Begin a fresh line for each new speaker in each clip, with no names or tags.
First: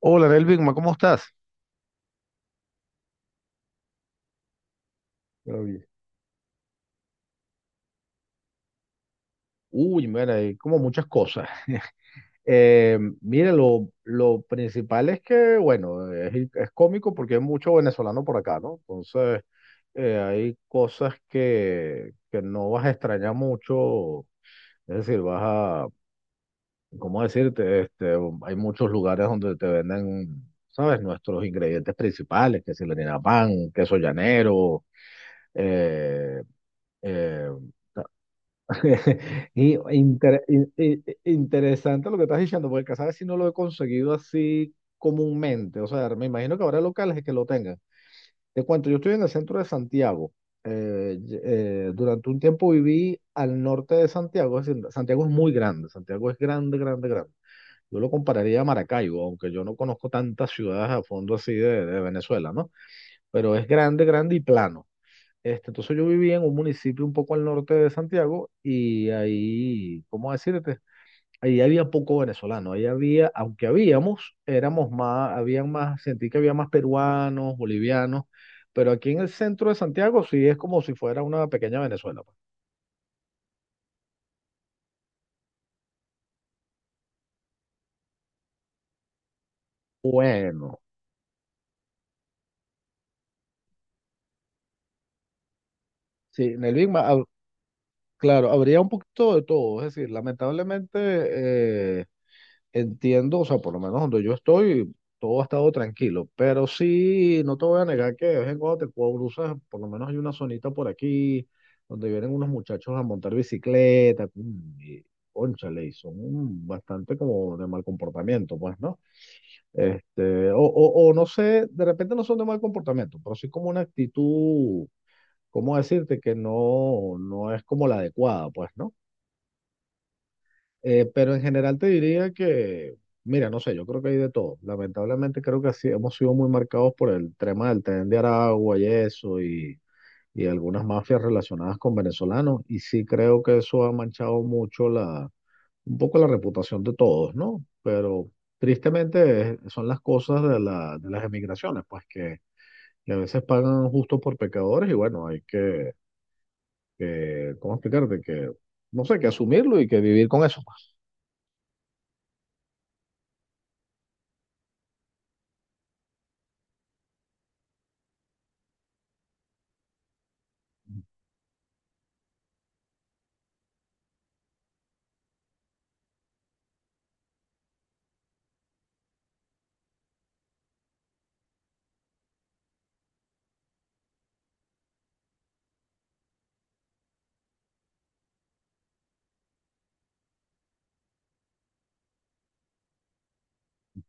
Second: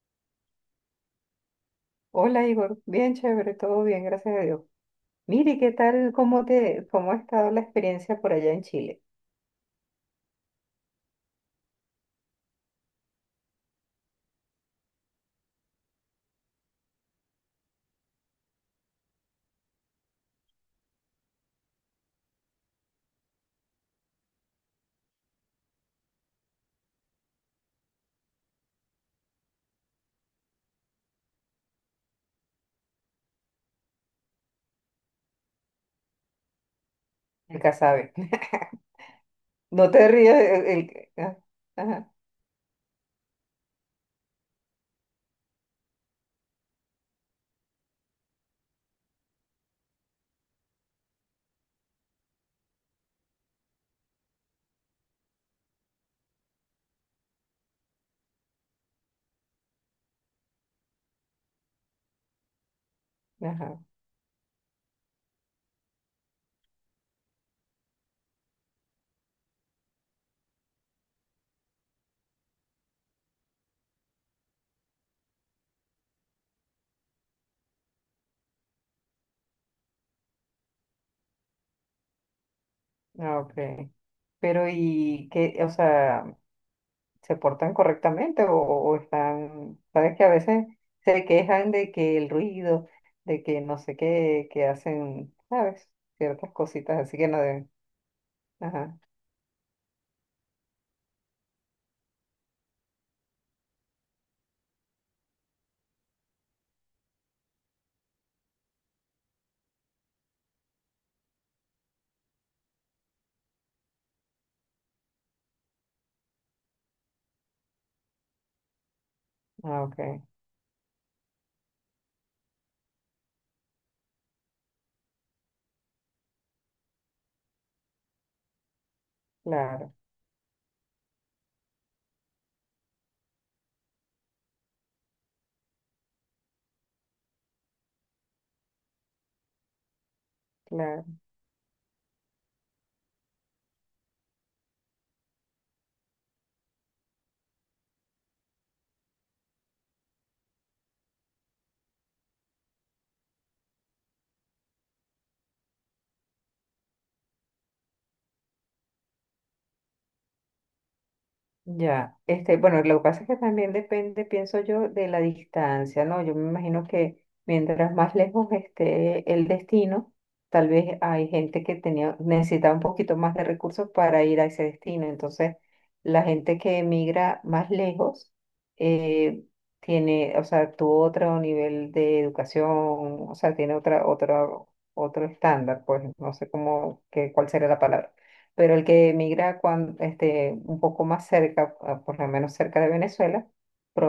Hola, Nelvigma, ¿cómo estás?
Hola Igor, bien chévere, todo bien, gracias a Dios. Mire,
Pero
¿qué
bien.
tal? ¿Cómo ha estado la experiencia por allá en Chile?
Uy, mira, hay como muchas cosas. Mira, lo principal es que, bueno, es cómico porque hay mucho venezolano por acá, ¿no? Entonces, hay cosas que no vas a extrañar mucho. Es decir, vas a, ¿cómo decirte? Hay muchos lugares donde te venden, ¿sabes? Nuestros ingredientes principales, que si el harina pan, queso llanero, eh, eh,
El Casabe.
Y
No te rías.
interesante
Ajá,
lo que estás diciendo, porque Casares si no lo he conseguido así comúnmente. O sea, me imagino que habrá locales que lo tengan. Te cuento, yo estoy en el centro de Santiago. Durante un tiempo viví al norte de Santiago. Es decir, Santiago es muy grande. Santiago es grande, grande, grande. Yo lo compararía a Maracaibo, aunque yo no conozco tantas ciudades a fondo así de Venezuela, ¿no? Pero es
ajá,
grande, grande y plano. Entonces yo vivía en un municipio un poco al norte de Santiago y ahí, ¿cómo decirte? Ahí había poco venezolano, ahí había, aunque habíamos, éramos más, habían más, sentí que había más peruanos, bolivianos, pero aquí en el centro de Santiago sí es como si fuera una pequeña Venezuela, pues.
ah, ok. Pero ¿y qué? O sea, ¿se portan correctamente o están, sabes que a veces
Bueno,
se quejan de que el ruido, de que no sé qué, que hacen, ¿sabes?
sí,
Ciertas
en el Big
cositas
Mac,
así que no deben.
claro, habría un
Ajá,
poquito de todo, es decir, lamentablemente, entiendo, o sea, por lo menos donde yo estoy, todo ha estado tranquilo, pero sí, no te voy a negar que de vez en cuando te cruzas, por lo menos hay una zonita por aquí donde vienen unos muchachos a montar bicicleta, y cónchale, y son bastante como de mal comportamiento, pues, ¿no?
ah, ok,
Este, o no sé, de repente no son de mal comportamiento, pero sí como una actitud, ¿cómo decirte? Que no, no es como la adecuada, pues, ¿no?
claro,
Pero en general te diría que, mira, no sé, yo creo que hay de todo. Lamentablemente creo que así hemos sido muy marcados por el tema del tren de Aragua y eso, y algunas
claro.
mafias relacionadas con venezolanos. Y sí creo que eso ha manchado mucho un poco la reputación de todos, ¿no? Pero tristemente, son las cosas de las emigraciones, pues que a veces pagan justo por pecadores y bueno, ¿cómo explicarte? Que, no sé, que asumirlo y que vivir con eso,
Ya, este, bueno, lo que pasa es que también depende, pienso yo, de la distancia, ¿no? Yo me imagino que mientras más lejos esté el destino, tal vez hay gente que tenía, necesitaba un poquito más de recursos para ir a ese destino. Entonces, la gente que emigra más lejos, eh, tiene, o sea, tuvo otro nivel de educación, o sea, tiene otra, otro estándar, pues no sé cómo, que, cuál sería la palabra pero el que emigra un poco más cerca, a- por lo menos cerca de Venezuela,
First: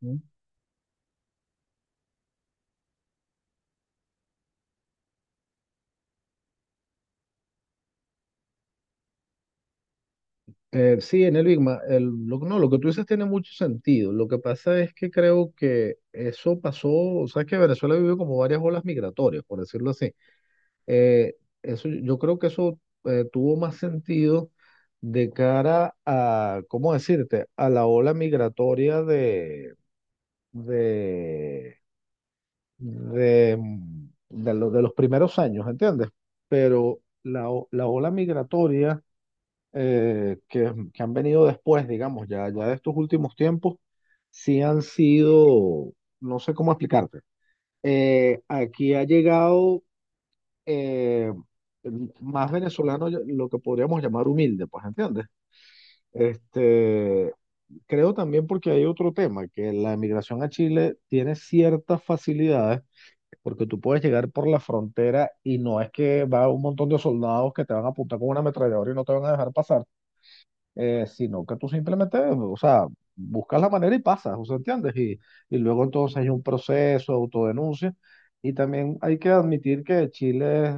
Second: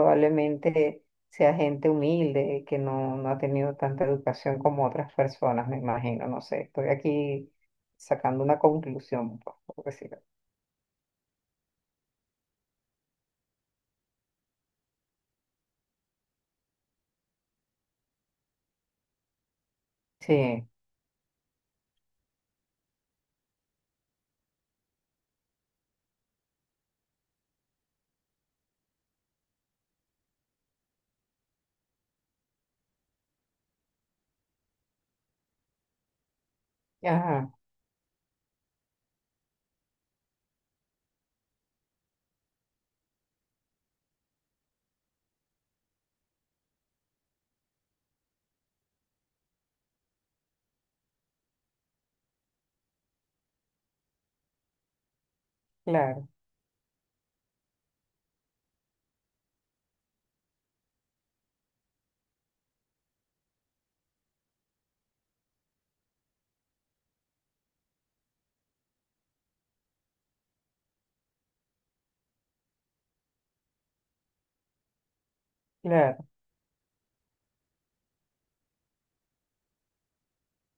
pues.
sea gente humilde, que no ha tenido tanta educación como otras personas, me imagino, no sé, estoy aquí sacando una conclusión, pues, por decirlo.
Sí, en el Big Ma- el, lo, no, lo que tú dices tiene mucho sentido. Lo que pasa es que creo que eso pasó, o sea, que Venezuela vivió como varias olas migratorias, por decirlo así.
Sí,
Eh, Eso, yo creo que eso tuvo más sentido de cara a, ¿cómo decirte?, a la ola migratoria de, de, de los primeros años, ¿entiendes? Pero
ajá,
la ola migratoria, que han venido después, digamos, ya, ya de estos últimos tiempos, sí han sido, no sé cómo explicarte. Aquí ha llegado, eh, más venezolano, lo que podríamos llamar humilde, pues, ¿entiendes?
claro,
Este, Creo también porque hay otro tema, que la emigración a Chile tiene ciertas facilidades, porque tú puedes llegar por la frontera y no es que va un montón de soldados que te van a apuntar con una ametralladora y no te van a dejar pasar, sino que tú simplemente, o sea, buscas la manera y pasas, o sea, ¿entiendes? Y luego entonces
claro,
hay un proceso, autodenuncia, y también hay que admitir que Chile es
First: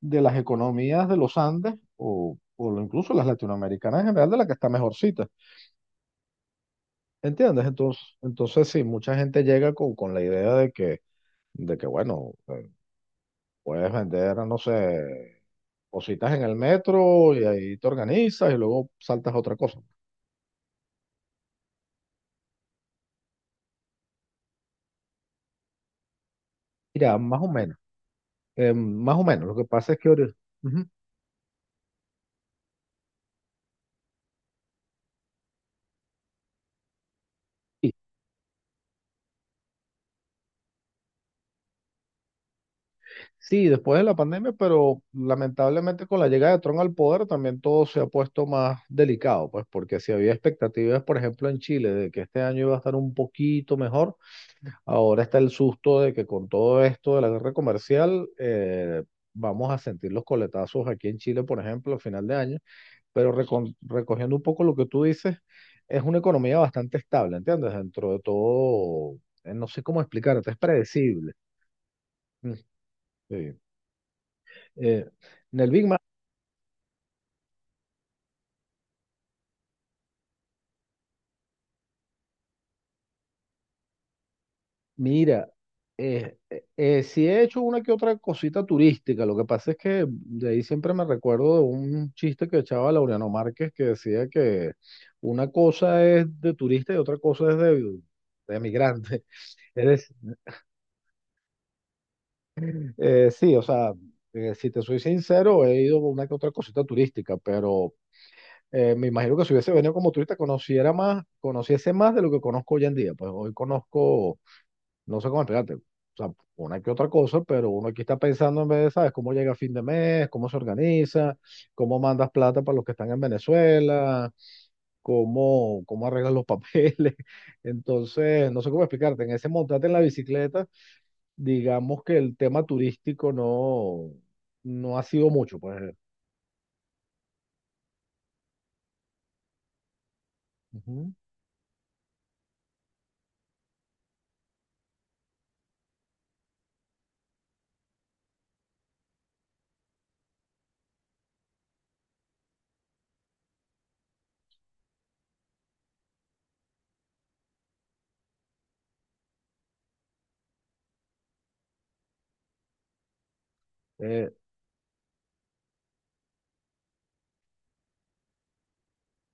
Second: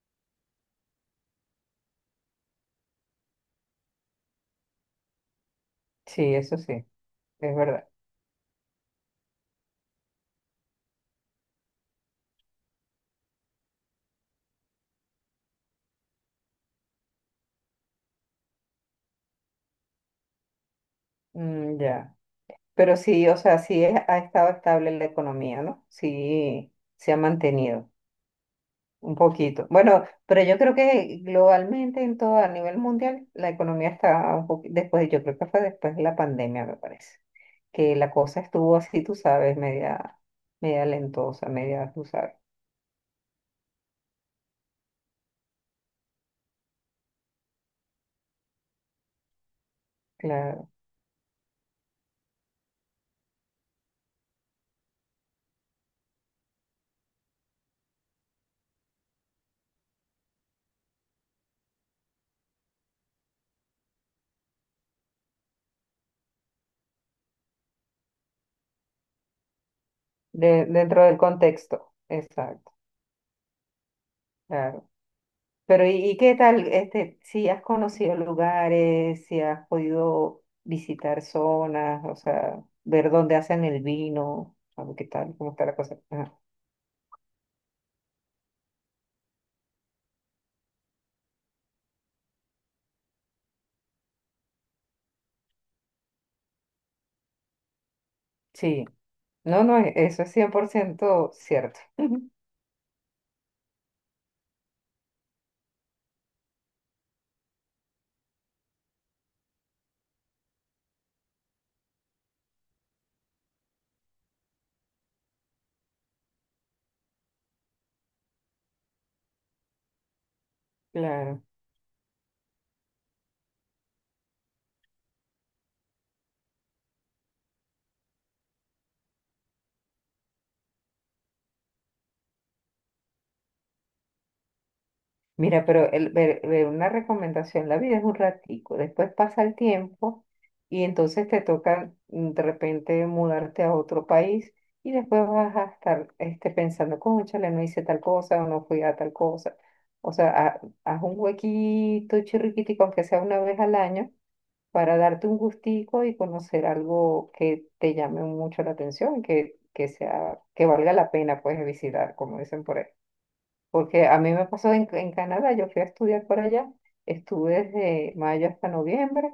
de las economías de los Andes, incluso las latinoamericanas en general, de la que está mejorcita,
sí, eso sí, es
¿entiendes?
verdad.
Entonces sí, mucha gente llega con la idea de que bueno, puedes vender, no sé, cositas en el metro y ahí te organizas y luego saltas a otra cosa.
Mm, ya, pero sí, o sea, sí es- ha estado estable la economía, ¿no? Sí, se ha
Mira, más o menos.
mantenido. Un
Más o menos, lo que
poquito.
pasa es
Bueno,
que...
pero yo creo
Ujú.
que globalmente, en todo, a nivel mundial, la economía está un poquito, después, yo creo que fue después de la pandemia, me parece,
Sí,
que la cosa estuvo así, tú sabes, media, media lentosa, media, tú sabes,
sí, después de la pandemia, pero lamentablemente con la llegada de Trump al poder también todo se ha puesto más delicado, pues porque si había
claro,
expectativas, por ejemplo, en Chile de que este año iba a estar un poquito mejor, ahora está el susto de que con todo esto de la guerra comercial, vamos a sentir los coletazos aquí en Chile, por ejemplo, a final de año. Pero, recogiendo un poco lo que tú dices, es una economía bastante estable, ¿entiendes? Dentro de todo, no sé cómo explicarte, es
de- dentro del
predecible.
contexto,
Mm.
exacto,
Sí.
claro.
Eh, en
Pero, ¿y qué tal, este, si has conocido lugares, si has podido visitar zonas, o sea, ver dónde hacen el vino, a ver qué tal,
Mira,
cómo está la cosa? Ajá.
sí he hecho una que otra cosita turística, lo que pasa es que de ahí siempre me recuerdo de un chiste que echaba Laureano Márquez que decía que una cosa es de turista y otra cosa es de
Sí.
emigrante.
No, no, e-
Es
eso es 100% cierto.
Sí, o sea, si te soy sincero, he ido a una que otra cosita turística, pero me imagino que si hubiese venido como turista, conociera más, conociese más de lo que conozco hoy en día. Pues hoy conozco, no sé cómo explicarte, o sea, una que otra cosa, pero uno aquí está pensando en vez de, ¿sabes? Cómo llega a fin de mes, cómo se organiza,
Claro.
cómo mandas plata para los que están en Venezuela, cómo arreglas los papeles. Entonces, no sé cómo explicarte, en ese montarte en la bicicleta digamos que el tema turístico no, no ha sido mucho,
Mira, pero
pues.
el, ver una recomendación, la vida es un ratico, después pasa el tiempo y
Ujú,
entonces te toca mm, de repente mudarte a otro país y después vas a estar este, pensando, cónchale, no hice tal cosa o no fui a tal cosa. O sea, ha- haz un huequito chirriquitico, aunque sea una vez al año, para darte un gustico y conocer algo que te llame mucho la atención, que sea, que valga la pena pues visitar, como dicen por ahí. Porque a
eh,
mí me pasó en Canadá, yo fui a estudiar por allá, estuve desde mayo hasta noviembre,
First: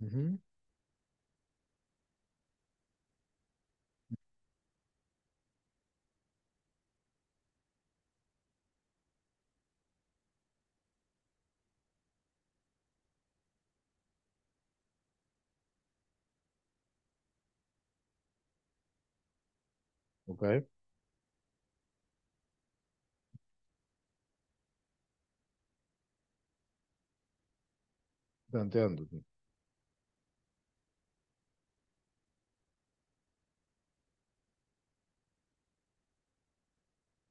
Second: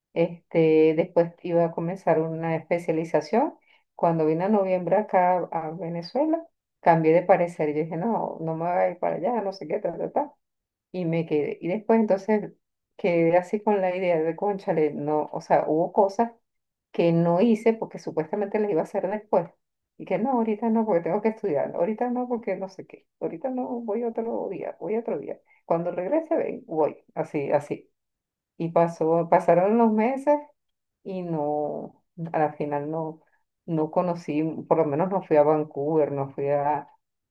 ujú,
este, después iba a comenzar una especialización. Cuando vine a noviembre acá a Venezuela, cambié de parecer, yo dije, no, no me voy a ir para allá, no sé qué, tal, tal, tal y me quedé. Y después entonces quedé así con la idea de, cónchale, no, o sea, hubo cosas que no hice porque supuestamente las iba a hacer después. Y que no,
ok,
ahorita no, porque tengo que estudiar, ahorita no, porque no sé qué, ahorita no, voy otro día, voy otro día. Cuando regrese, ven, voy, así, así.
te
Y
entiendo, te
pasó, pasaron los meses y no, a la final no, no conocí, por lo menos no fui a Vancouver, no fui a,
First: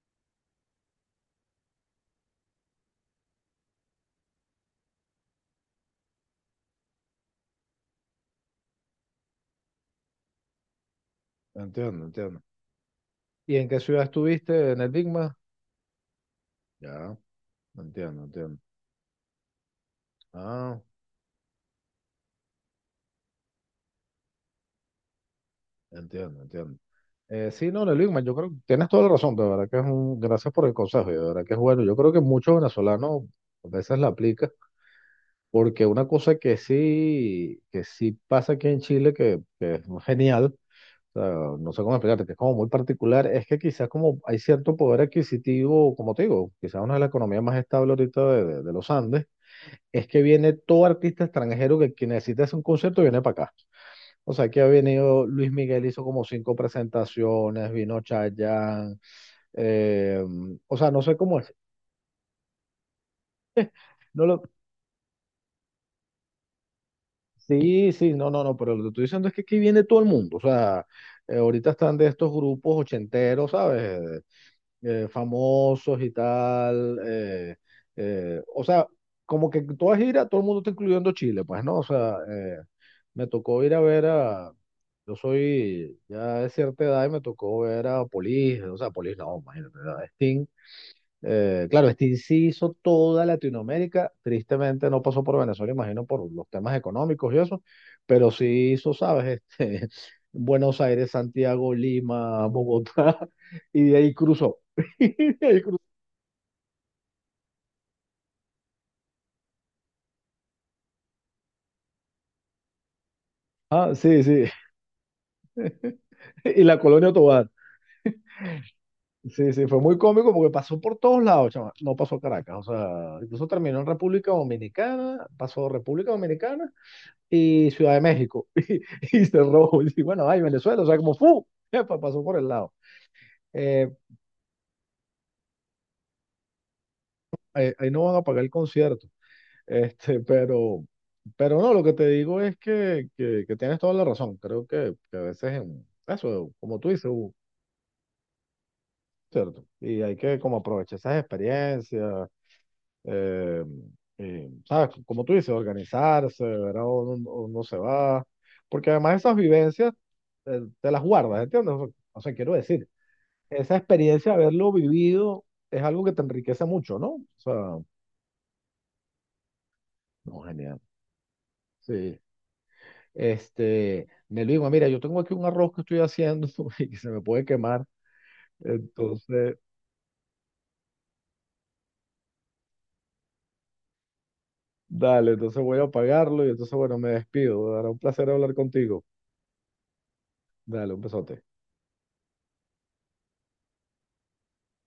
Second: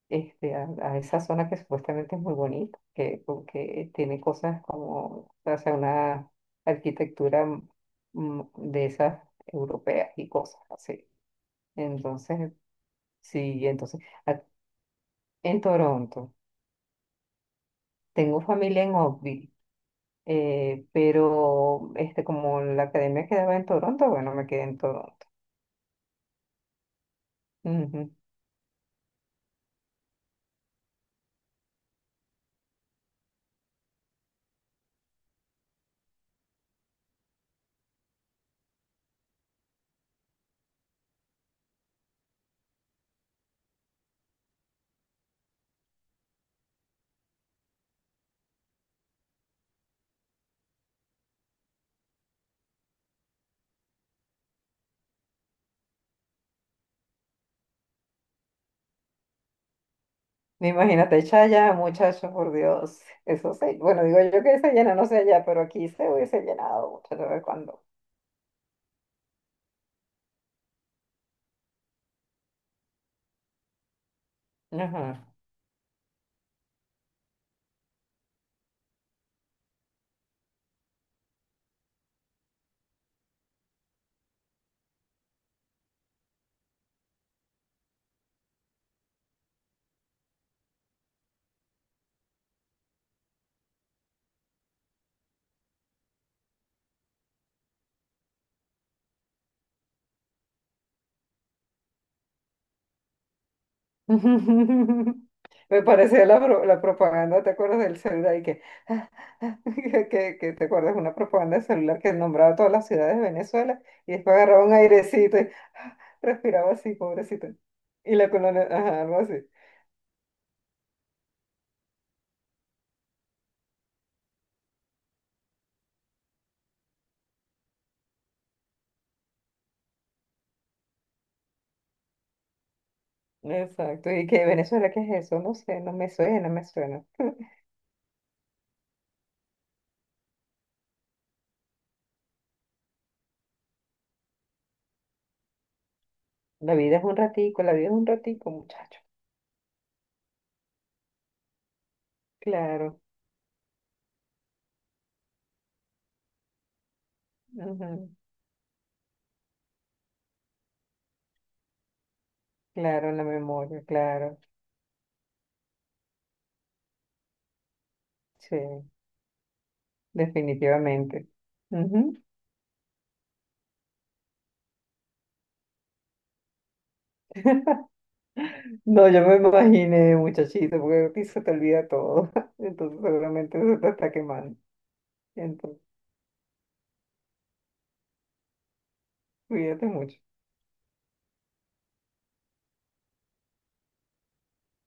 este, a esa zona que supuestamente es muy bonita, que, porque tiene cosas como, o sea, una arquitectura mm, de esas europeas y cosas así.
te entiendo, entiendo.
Entonces,
¿Y
sí,
en qué
entonces,
ciudad
a-
estuviste? ¿En el Big Mac?
en Toronto,
Ya, entiendo,
tengo
entiendo.
familia en Oakville
Ah,
pero este, como la academia quedaba en Toronto, bueno, me quedé en Toronto.
entiendo, entiendo. Sí, no, en el Big
Ujú.
Mac, yo creo que tienes toda la razón, de verdad que gracias por el consejo, y de verdad que es bueno. Yo creo que muchos venezolanos a veces la aplican, porque una cosa que sí pasa aquí en Chile, que es genial, sea, no sé cómo explicarte, que es como muy particular. Es que quizás como hay cierto poder adquisitivo, como te digo, quizás una de las economías más estables ahorita de los Andes, es que viene todo artista extranjero que necesita hacer un concierto viene para acá. O sea, que ha venido Luis Miguel, hizo como cinco presentaciones, vino Chayanne, eh, o sea, no sé
Imagínate,
cómo es.
Chaya, muchacho, por Dios, eso se, bueno, digo
No lo,
yo que se llena, no sé allá, pero aquí se hubiese llenado, muchacho, ¿sabes cuándo?
sí, sí, no, no, no, pero lo que estoy diciendo es que aquí viene todo el mundo. O sea, ahorita están de estos grupos ochenteros, ¿sabes?
Ajá.
Famosos y tal. O sea, como que toda gira, todo el mundo está incluyendo Chile, pues, ¿no? O sea, me tocó ir a ver a. Yo soy ya de cierta edad y me tocó ver a Polis, o sea, Polis no, imagínate, a Sting. Claro, Sting sí hizo toda Latinoamérica, tristemente no pasó por Venezuela, imagino por los temas económicos y eso, pero sí hizo, ¿sabes? Buenos Aires, Santiago, Lima, Bogotá, y de ahí. Cruzó. Y de ahí.
Me parecía la, pro- la propaganda, ¿te acuerdas del celular? Y que, que te acuerdas una propaganda de celular que nombraba todas las ciudades de Venezuela
Ah,
y
sí,
después
sí.
agarraba un airecito y
Y
respiraba
la
así,
colonia
pobrecito.
Tovar.
Y la colonia, ajá, algo así.
Sí, sí, fue muy cómico porque pasó por todos lados, chama. No pasó a Caracas, o sea, incluso terminó en República Dominicana, pasó República Dominicana y Ciudad de México. Y cerró. Y bueno, ay, Venezuela, o sea, como ¡fu! Epa, pasó por el lado. Eh,
Exacto, y que Venezuela, ¿qué es eso? No sé, no me suena, no me suena.
ahí no van a pagar el concierto. Este, pero, pero no, lo que te digo es que tienes toda la razón. Creo que a veces en eso,
La
como tú
vida es
dices,
un
Hugo,
ratico, la vida es un ratico, muchacho.
¿cierto? Y hay que como aprovechar esas experiencias.
Claro,
Eh, ¿Sabes? Como tú dices, organizarse, verá o no, no se
ujú,
va. Porque además esas vivencias, te las guardas, ¿entiendes? O sea, quiero decir,
claro, la
esa
memoria,
experiencia
claro,
de haberlo vivido es algo que te enriquece mucho, ¿no? O sea,
sí,
no, genial.
definitivamente. Ujú.
Sí. Nelvigma, mira, yo tengo aquí un arroz que estoy haciendo y que se me puede quemar.
No, yo me
Entonces,
imaginé, muchachito, porque a ti se te olvida todo, entonces seguramente eso te está quemando.
Dale, entonces voy
Entonces,
a apagarlo y entonces, bueno, me despido. Era un placer hablar contigo.
cuídate mucho.
Dale, un besote.